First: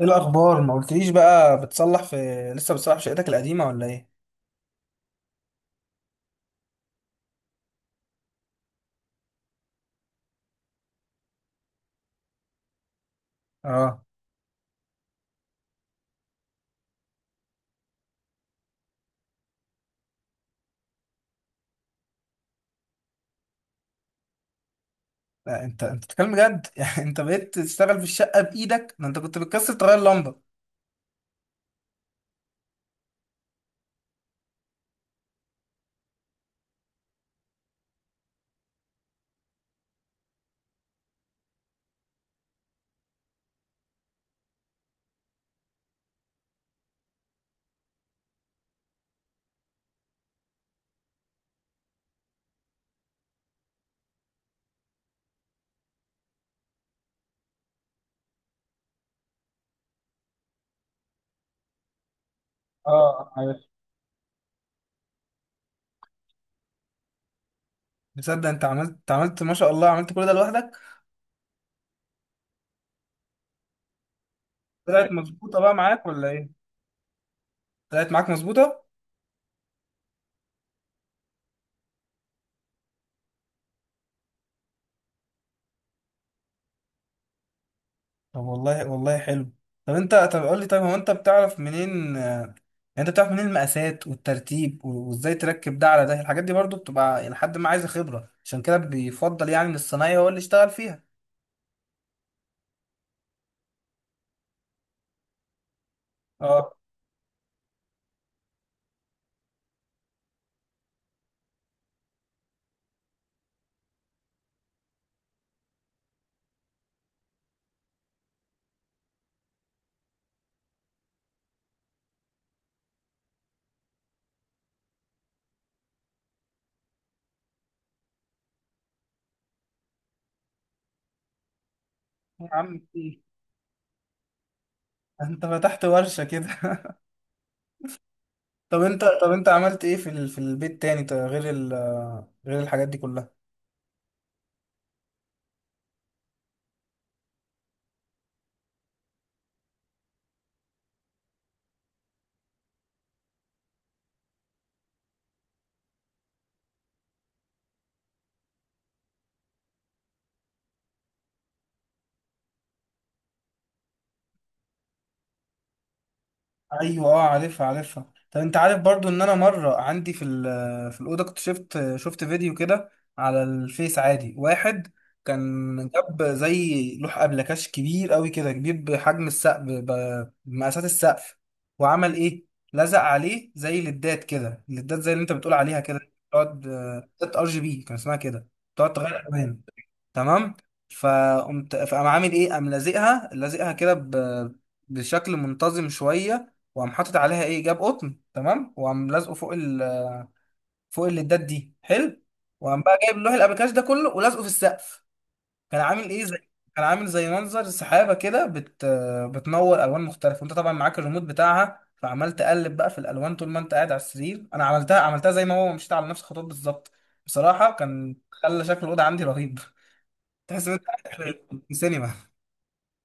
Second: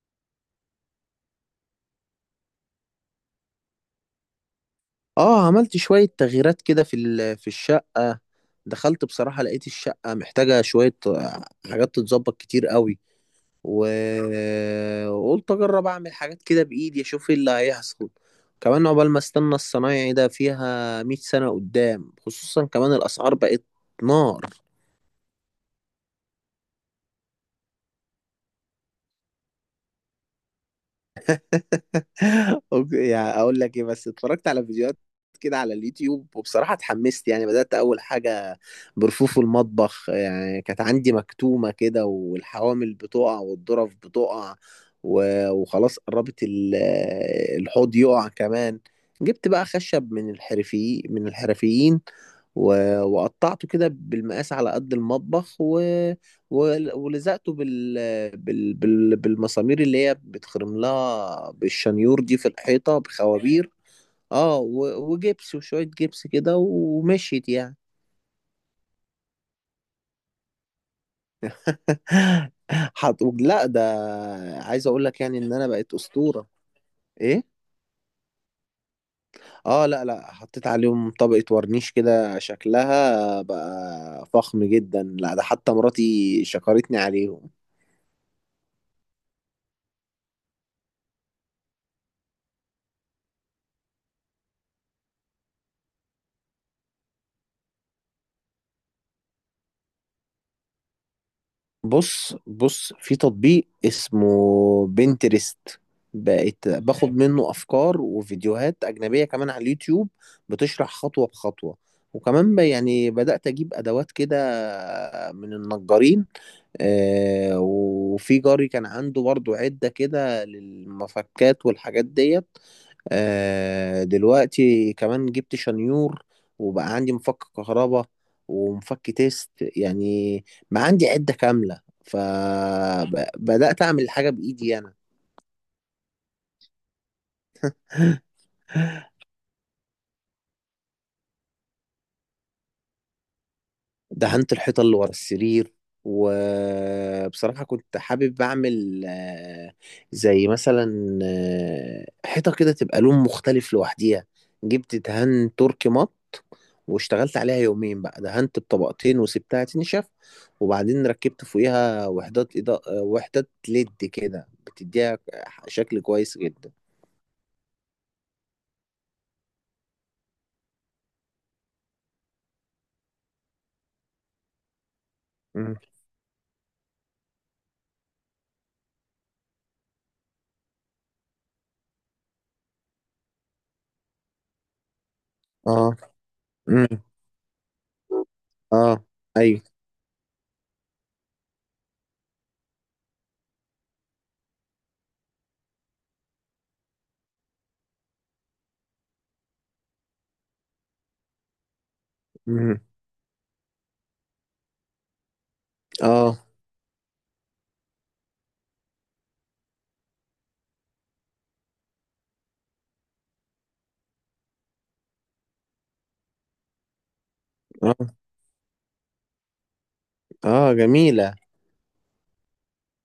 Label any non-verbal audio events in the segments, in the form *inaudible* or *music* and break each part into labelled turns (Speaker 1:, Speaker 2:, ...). Speaker 1: ايه الاخبار؟ ما قلتليش بقى، بتصلح في لسه بتصلح في شقتك القديمه ولا ايه؟
Speaker 2: اه عملت شوية تغييرات كده في الشقة. دخلت بصراحة لقيت الشقة محتاجة شوية حاجات تتظبط كتير قوي،
Speaker 1: اه،
Speaker 2: و- وقلت اجرب اعمل حاجات كده بايدي اشوف ايه اللي هيحصل كمان عقبال ما استنى الصنايعي ده فيها 100 سنة قدام، خصوصا كمان الاسعار بقت نار.
Speaker 1: لا انت بتتكلم بجد؟ *laughs* يعني انت بقيت تشتغل في الشقه بايدك؟ ده انت كنت بتكسر تغير لمبه.
Speaker 2: *laughs* اوكي، يعني اقول لك ايه، بس اتفرجت على فيديوهات كده على اليوتيوب وبصراحة اتحمست، يعني بدأت اول حاجة برفوف المطبخ، يعني كانت عندي مكتومة كده والحوامل بتقع والظرف بتقع، و- وخلاص قربت الحوض يقع كمان. جبت بقى خشب من الحرفيين، و- وقطعته كده بالمقاس على قد المطبخ، و... و- ولزقته بالمسامير اللي هي بتخرم لها بالشنيور دي في الحيطة
Speaker 1: اه عارف.
Speaker 2: بخوابير، اه، و... وجبس وشوية جبس كده ومشيت يعني.
Speaker 1: تصدق انت عملت ما شاء الله، عملت كل ده لوحدك؟
Speaker 2: *laughs* لا، ده عايز اقول
Speaker 1: طلعت
Speaker 2: لك يعني ان
Speaker 1: مظبوطه
Speaker 2: انا
Speaker 1: بقى
Speaker 2: بقيت
Speaker 1: معاك ولا
Speaker 2: اسطورة.
Speaker 1: ايه؟
Speaker 2: ايه.
Speaker 1: طلعت معاك مظبوطه.
Speaker 2: اه، لا لا، حطيت عليهم طبقة ورنيش كده، شكلها بقى فخم جدا، لا ده حتى مراتي شكرتني عليهم.
Speaker 1: طب والله، والله حلو. طب انت، طب قول لي، طيب هو انت بتعرف منين؟ يعني انت بتعرف منين المقاسات والترتيب وازاي تركب ده على ده؟ الحاجات دي برضو بتبقى لحد ما عايزه خبره، عشان كده بيفضل يعني ان الصنايعي هو اللي يشتغل فيها.
Speaker 2: بص بص، في تطبيق اسمه بنترست، بقيت
Speaker 1: اه.
Speaker 2: باخد تمام، منه افكار وفيديوهات اجنبيه كمان على اليوتيوب بتشرح خطوه بخطوه. وكمان يعني بدات اجيب ادوات كده من النجارين، وفي جاري كان عنده برضو عده كده للمفكات والحاجات ديت. دلوقتي كمان جبت شنيور، وبقى عندي مفك كهرباء ومفك تيست، يعني ما عندي عدة كاملة،
Speaker 1: يا عم إيه؟
Speaker 2: فبدأت أعمل الحاجة بإيدي أنا.
Speaker 1: انت فتحت ورشة كده؟ *laughs*
Speaker 2: *laughs*
Speaker 1: طب انت، طب انت عملت ايه في في البيت تاني، غير غير الحاجات دي كلها؟
Speaker 2: دهنت الحيطة اللي ورا السرير، وبصراحة كنت حابب أعمل آه، زي مثلا حيطة كده تبقى لون مختلف لوحديها. جبت دهان تركي مط، واشتغلت عليها يومين بقى، دهنت بطبقتين وسبتها تنشف، وبعدين ركبت فوقيها وحدات إضاءة آه، وحدات ليد كده، بتديها شكل كويس جدا.
Speaker 1: ايوه اه، عارفها عارفها. طب انت عارف؟ برضو ان انا مره عندي في في الاوضه، كنت شفت فيديو كده على الفيس عادي، واحد
Speaker 2: مم.
Speaker 1: كان جاب زي لوح ابلكاش كبير قوي كده، كبير بحجم السقف، بمقاسات السقف. وعمل ايه؟ لزق عليه زي ليدات كده، ليدات زي اللي انت بتقول عليها
Speaker 2: اه.
Speaker 1: كده. تقعد
Speaker 2: مم.
Speaker 1: ليدات ار جي بي كان اسمها كده. تقعد
Speaker 2: اه.
Speaker 1: تغير الوان.
Speaker 2: ايوه.
Speaker 1: تمام. فقام عامل ايه؟ قام لازقها كده بشكل منتظم شويه، وقام حاطط عليها ايه؟ جاب قطن، تمام، وقام لازقه فوق فوق الليدات دي، حلو.
Speaker 2: مم.
Speaker 1: وقام بقى جايب لوح الابيكاش ده كله ولازقه في السقف. كان عامل ايه؟
Speaker 2: اه.
Speaker 1: زي، كان عامل زي منظر سحابه كده بتنور الوان مختلفه، وانت طبعا معاك الريموت بتاعها، فعمال تقلب بقى في الالوان طول ما انت قاعد على السرير. انا عملتها زي ما هو، مشيت على نفس الخطوات بالظبط. بصراحه
Speaker 2: اه.
Speaker 1: كان خلى شكل الاوضه عندي رهيب. تحس ان
Speaker 2: اه،
Speaker 1: انت قاعد
Speaker 2: جميلة.
Speaker 1: في السينما.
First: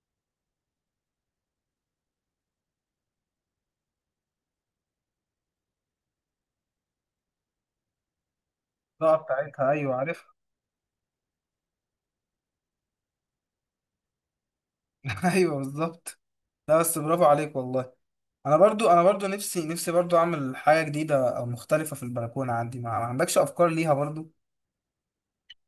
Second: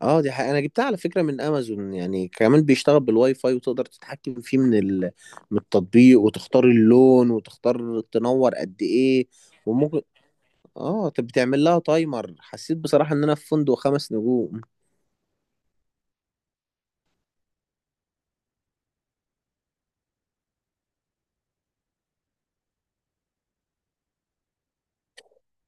Speaker 2: اه، دي حقيقة انا جبتها على فكرة من امازون، يعني كمان بيشتغل بالواي فاي، وتقدر تتحكم فيه من التطبيق، وتختار اللون وتختار تنور قد
Speaker 1: القاعة
Speaker 2: ايه.
Speaker 1: بتاعتها، ايوه
Speaker 2: وممكن،
Speaker 1: عارفها.
Speaker 2: اه طب بتعمل لها تايمر. حسيت بصراحة ان انا في فندق 5 نجوم.
Speaker 1: *laughs* ايوه بالظبط. لا بس برافو عليك والله. انا برضو، انا برضو نفسي، نفسي برضو اعمل حاجه جديده او مختلفه في البلكونه عندي. ما عندكش افكار ليها برضو؟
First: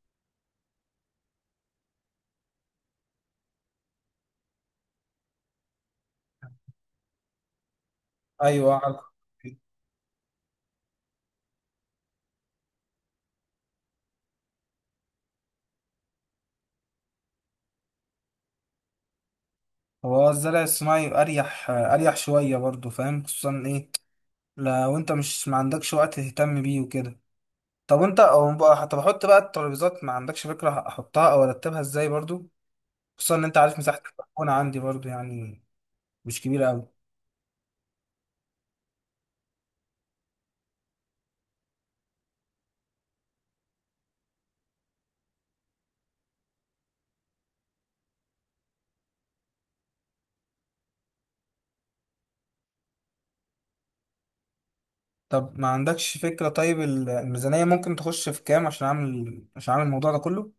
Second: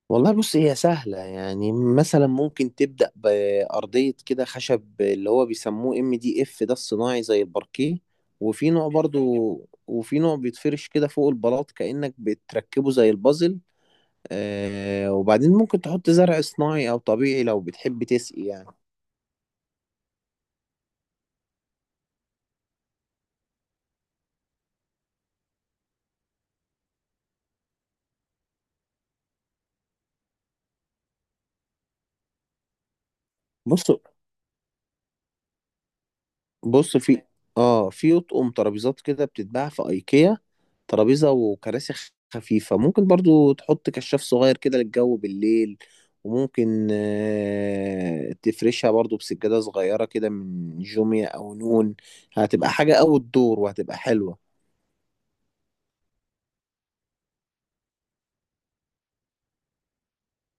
Speaker 2: والله بص، هي سهلة، يعني مثلا ممكن تبدأ بأرضية كده خشب، اللي هو بيسموه ام دي اف ده، الصناعي زي الباركيه. وفي
Speaker 1: ايوه
Speaker 2: نوع
Speaker 1: على-.
Speaker 2: برضو، وفي نوع بيتفرش كده فوق البلاط كأنك بتركبه زي البازل، وبعدين ممكن تحط زرع صناعي او طبيعي لو بتحب تسقي يعني.
Speaker 1: هو الزرع الصناعي اريح، اريح شويه برضو، فاهم؟ خصوصا ايه لو انت مش، ما عندكش وقت تهتم بيه وكده. طب انت او بقى، طب احط بقى الترابيزات، ما عندكش فكره احطها او ارتبها ازاي برضو؟ خصوصا ان انت عارف
Speaker 2: بص
Speaker 1: مساحه البلكونه عندي برضو، يعني مش كبيره قوي.
Speaker 2: بص، في اطقم ترابيزات كده بتتباع في ايكيا، ترابيزه وكراسي خفيفه، ممكن برضو تحط كشاف صغير كده للجو بالليل، وممكن تفرشها برضو بسجاده صغيره كده من جوميا او نون، هتبقى حاجه اوت دور وهتبقى حلوه.
Speaker 1: طب ما عندكش فكرة، طيب الميزانية ممكن تخش في كام عشان عشان اعمل الموضوع ده كله؟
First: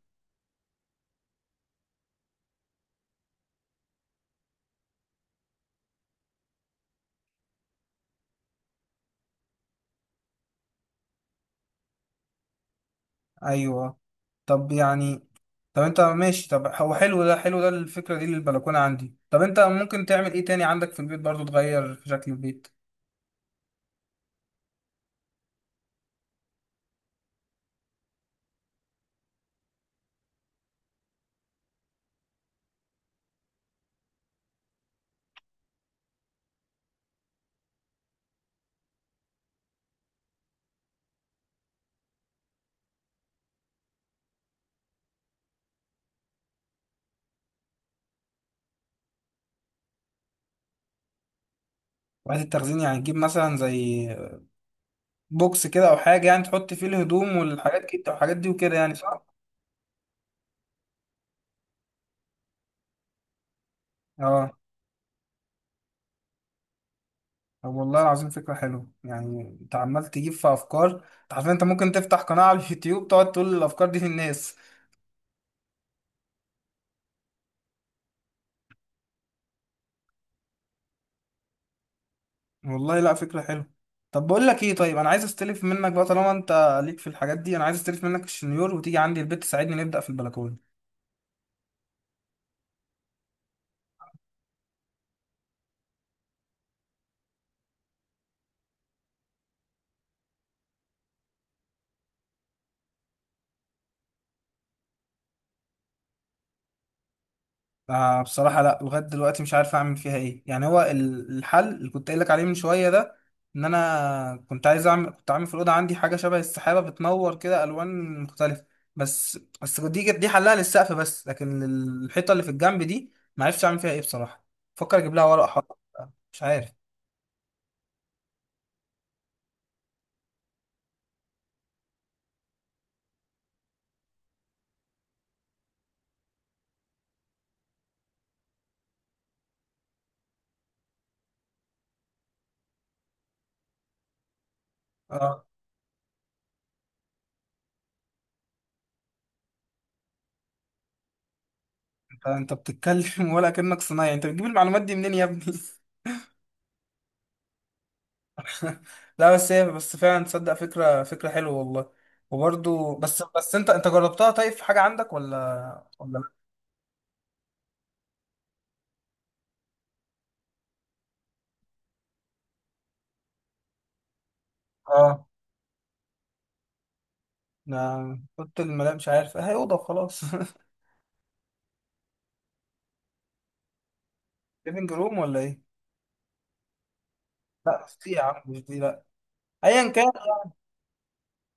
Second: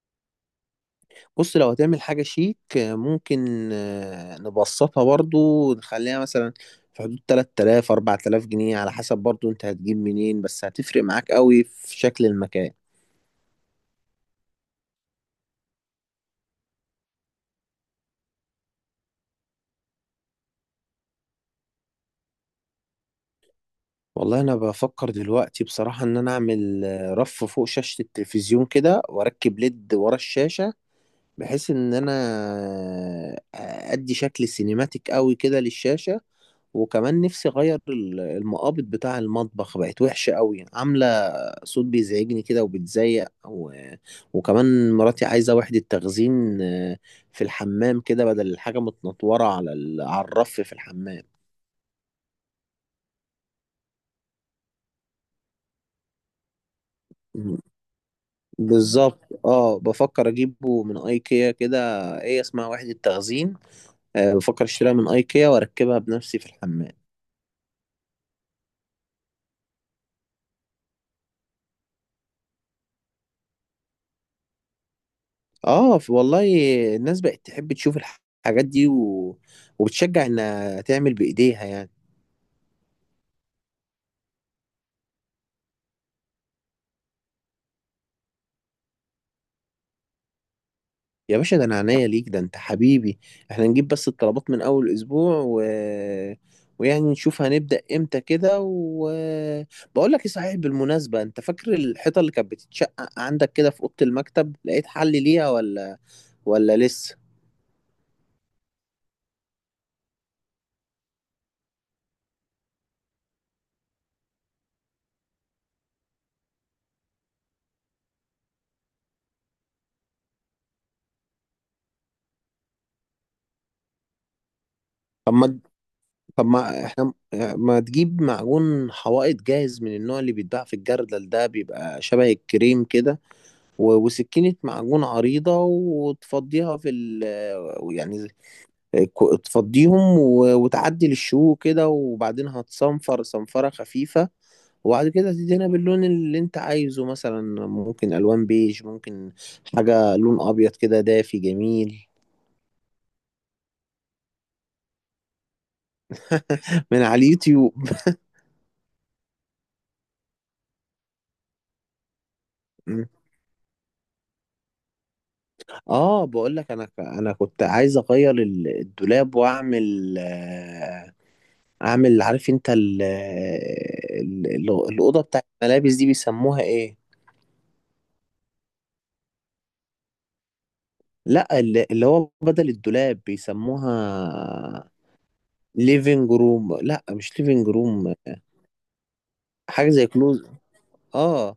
Speaker 2: بص، لو هتعمل حاجة شيك، ممكن، نبسطها برضو، نخليها مثلا في حدود 3,000 4,000 جنيه، على حسب برضو انت هتجيب منين، بس هتفرق معاك قوي في شكل المكان.
Speaker 1: ايوه. طب يعني طب انت ماشي، طب هو حلو ده، حلو ده الفكرة دي للبلكونة عندي. طب انت ممكن تعمل ايه تاني عندك في البيت برضو، تغير في شكل البيت؟
Speaker 2: والله انا بفكر دلوقتي بصراحة ان انا اعمل، رف فوق شاشة التلفزيون كده واركب ليد ورا الشاشة، بحيث ان انا ادي شكل سينماتيك قوي كده للشاشة. وكمان نفسي اغير المقابض بتاع المطبخ، بقت وحشه قوي، عامله صوت بيزعجني كده وبتزيق. وكمان مراتي عايزه وحده تخزين، في الحمام كده، بدل الحاجه متنطوره على الرف في الحمام.
Speaker 1: وحدة التخزين يعني تجيب مثلا زي بوكس كده او حاجة، يعني تحط فيه الهدوم
Speaker 2: م.
Speaker 1: والحاجات كده والحاجات دي وكده يعني،
Speaker 2: بالظبط.
Speaker 1: صح؟
Speaker 2: اه، بفكر اجيبه من ايكيا كده. ايه اسمها، وحده تخزين،
Speaker 1: اه.
Speaker 2: بفكر اشتريها من ايكيا واركبها بنفسي في الحمام.
Speaker 1: طب والله العظيم فكرة حلوة، يعني انت عمال تجيب في افكار. انت عارف انت ممكن تفتح قناة على اليوتيوب تقعد تقول الافكار دي للناس.
Speaker 2: اه، والله الناس بقت تحب تشوف الحاجات دي، و... وبتشجع انها تعمل بايديها يعني.
Speaker 1: والله لا فكرة حلوة. طب بقول لك ايه، طيب انا عايز استلف منك بقى طالما انت ليك في الحاجات دي، انا عايز استلف منك الشنيور وتيجي عندي البيت تساعدني نبدأ في البلكونة.
Speaker 2: يا باشا، ده انا عينيا ليك، ده انت حبيبي، احنا نجيب بس الطلبات من اول اسبوع، و... ويعني نشوف هنبدأ امتى كده. بقول لك ايه، صحيح بالمناسبة، انت فاكر الحيطة اللي كانت بتتشقق عندك كده في أوضة المكتب؟ لقيت حل ليها ولا لسه؟
Speaker 1: آه بصراحة لا، لغاية دلوقتي مش عارف اعمل فيها ايه، يعني هو الحل اللي كنت قايل لك عليه من شوية ده، ان انا كنت عايز اعمل كنت عامل في الأوضة عندي حاجة شبه السحابة بتنور كده الوان مختلفة. بس دي حلها للسقف بس، لكن الحيطة اللي في الجنب دي ما عرفتش اعمل فيها ايه بصراحة. فكر اجيب لها
Speaker 2: طب
Speaker 1: ورق
Speaker 2: ما
Speaker 1: حائط، مش
Speaker 2: طب
Speaker 1: عارف.
Speaker 2: ما ما تجيب معجون حوائط جاهز من النوع اللي بيتباع في الجردل ده، بيبقى شبه الكريم كده، و- وسكينة معجون عريضة، وتفضيها في ال يعني، تفضيهم، و- وتعدل الشو كده، وبعدين هتصنفر صنفرة خفيفة، وبعد كده
Speaker 1: آه.
Speaker 2: تدهنها باللون اللي انت عايزه، مثلا ممكن الوان بيج، ممكن حاجة لون ابيض كده دافي جميل.
Speaker 1: فانت بتتكلم *laughs* ولا كأنك صنايعي، انت بتجيب المعلومات دي منين يا ابني؟
Speaker 2: من على اليوتيوب.
Speaker 1: *laughs* لا بس هي، بس فعلا تصدق فكرة، فكرة حلوة والله.
Speaker 2: *laughs*
Speaker 1: وبرضو
Speaker 2: م.
Speaker 1: بس انت جربتها؟ طيب في حاجة عندك ولا؟ ولا
Speaker 2: اه،
Speaker 1: لا.
Speaker 2: بقول لك، انا كنت عايز اغير الدولاب واعمل آه، اعمل، عارف انت الاوضه
Speaker 1: اه.
Speaker 2: بتاعت الملابس دي بيسموها ايه؟
Speaker 1: انا قلت الملاك، مش عارف، هي اوضة وخلاص. *laughs*
Speaker 2: لا، اللي هو بدل الدولاب بيسموها
Speaker 1: ليفنج روم ولا ايه؟
Speaker 2: ليفينج روم. لا، مش ليفينج
Speaker 1: لا مش دي
Speaker 2: روم.
Speaker 1: يا عم، مش دي، لا.
Speaker 2: حاجه
Speaker 1: ايا
Speaker 2: زي
Speaker 1: كان.
Speaker 2: كلوز. اه,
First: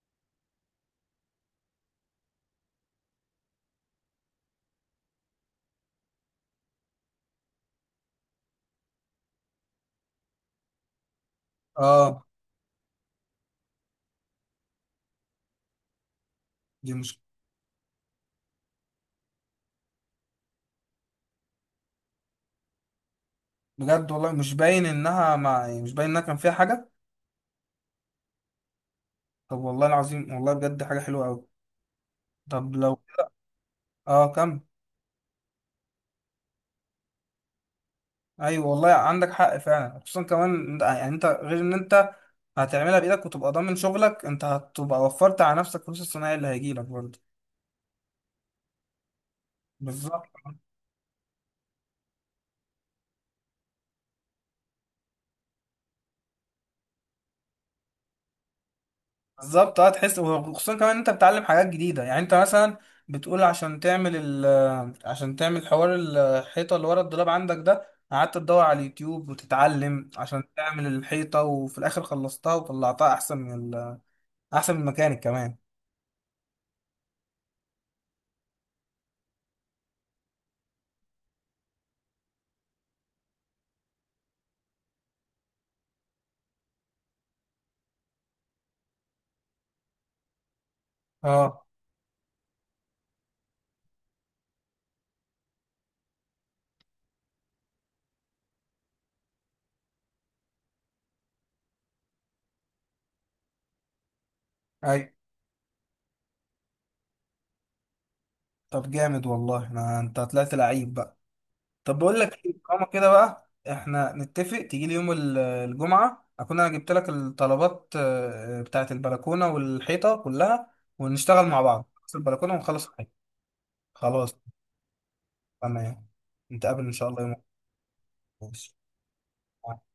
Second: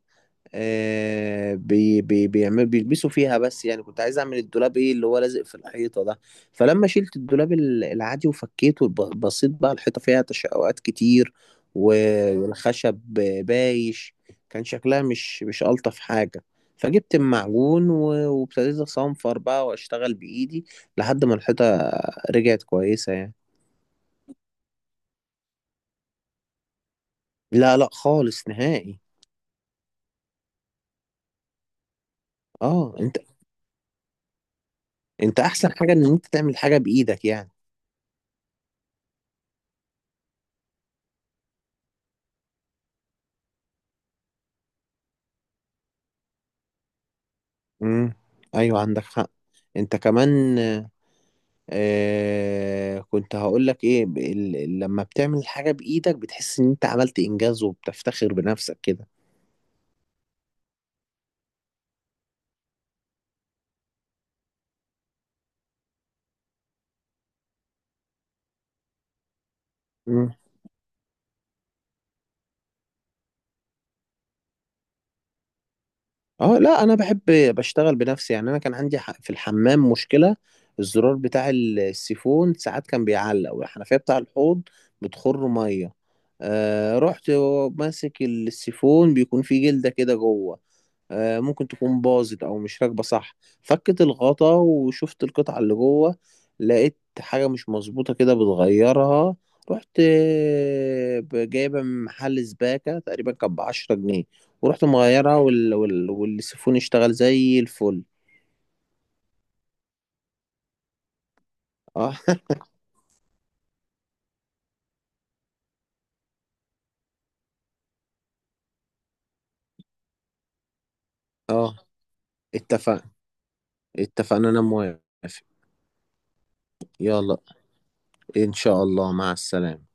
Speaker 2: آه بي بي بيعمل بيلبسوا فيها، بس يعني كنت عايز اعمل الدولاب، ايه اللي هو لازق في الحيطه ده. فلما شلت الدولاب العادي وفكيته، بصيت بقى الحيطه فيها تشققات كتير،
Speaker 1: اه.
Speaker 2: و- والخشب بايش، كان شكلها مش الطف حاجه،
Speaker 1: دي مش،
Speaker 2: فجبت المعجون، و- وابتديت اصنفر بقى واشتغل بايدي لحد ما الحيطه رجعت كويسه يعني.
Speaker 1: بجد والله مش باين انها، مع يعني مش باين انها كان فيها حاجة.
Speaker 2: لا لا، خالص نهائي.
Speaker 1: طب والله العظيم، والله بجد حاجة حلوة قوي. طب
Speaker 2: اه.
Speaker 1: لو.
Speaker 2: انت
Speaker 1: اه كمل.
Speaker 2: انت احسن حاجة ان انت تعمل حاجة بايدك يعني.
Speaker 1: ايوه والله عندك حق فعلا، خصوصا كمان إن-، يعني انت غير ان انت هتعملها بايدك وتبقى ضامن شغلك، انت هتبقى وفرت على نفسك فلوس الصناعي اللي هيجيلك برضه.
Speaker 2: امم، ايوه عندك حق. انت
Speaker 1: بالظبط.
Speaker 2: كمان، كنت هقولك ايه، لما بتعمل حاجة بايدك بتحس ان انت عملت انجاز وبتفتخر بنفسك كده.
Speaker 1: بالظبط اه، تحس. وخصوصا كمان إن انت بتتعلم حاجات جديده، يعني انت مثلا بتقول عشان تعمل عشان تعمل حوار الحيطه اللي ورا الدولاب عندك ده، قعدت تدور على اليوتيوب وتتعلم
Speaker 2: امم.
Speaker 1: عشان تعمل الحيطه، وفي الاخر خلصتها وطلعتها احسن من احسن من الميكانيك كمان.
Speaker 2: اه، لا، انا بحب بشتغل بنفسي يعني. انا كان عندي في الحمام مشكلة، الزرار بتاع السيفون ساعات كان بيعلق، والحنفية بتاع الحوض بتخر مية. رحت ماسك السيفون، بيكون فيه جلدة كده جوه،
Speaker 1: اه.
Speaker 2: ممكن تكون باظت او مش راكبه صح. فكت الغطا وشفت القطعه اللي جوه، لقيت حاجه مش مظبوطه كده بتغيرها، رحت جايبها من محل سباكه، تقريبا كانت بـ10 جنيه، ورحت
Speaker 1: ايوه.
Speaker 2: مغيرها، وال... وال... والسيفون اشتغل زي الفل.
Speaker 1: طب جامد والله. أنا-، انت طلعت لعيب بقى. طب
Speaker 2: اه.
Speaker 1: بقول لك
Speaker 2: *laughs*
Speaker 1: ايه، طالما كده بقى احنا نتفق، تيجي لي يوم الجمعة، اكون انا جبت لك الطلبات بتاعة البلكونة والحيطة كلها، ونشتغل مع
Speaker 2: اه،
Speaker 1: بعض نخلص البلكونة ونخلص
Speaker 2: اتفقنا.
Speaker 1: الحيطة. خلاص.
Speaker 2: اتفقنا، انا موافق.
Speaker 1: تمام. نتقابل ان شاء الله يوم
Speaker 2: يلا، ان
Speaker 1: الخميس.
Speaker 2: شاء الله، مع السلامه.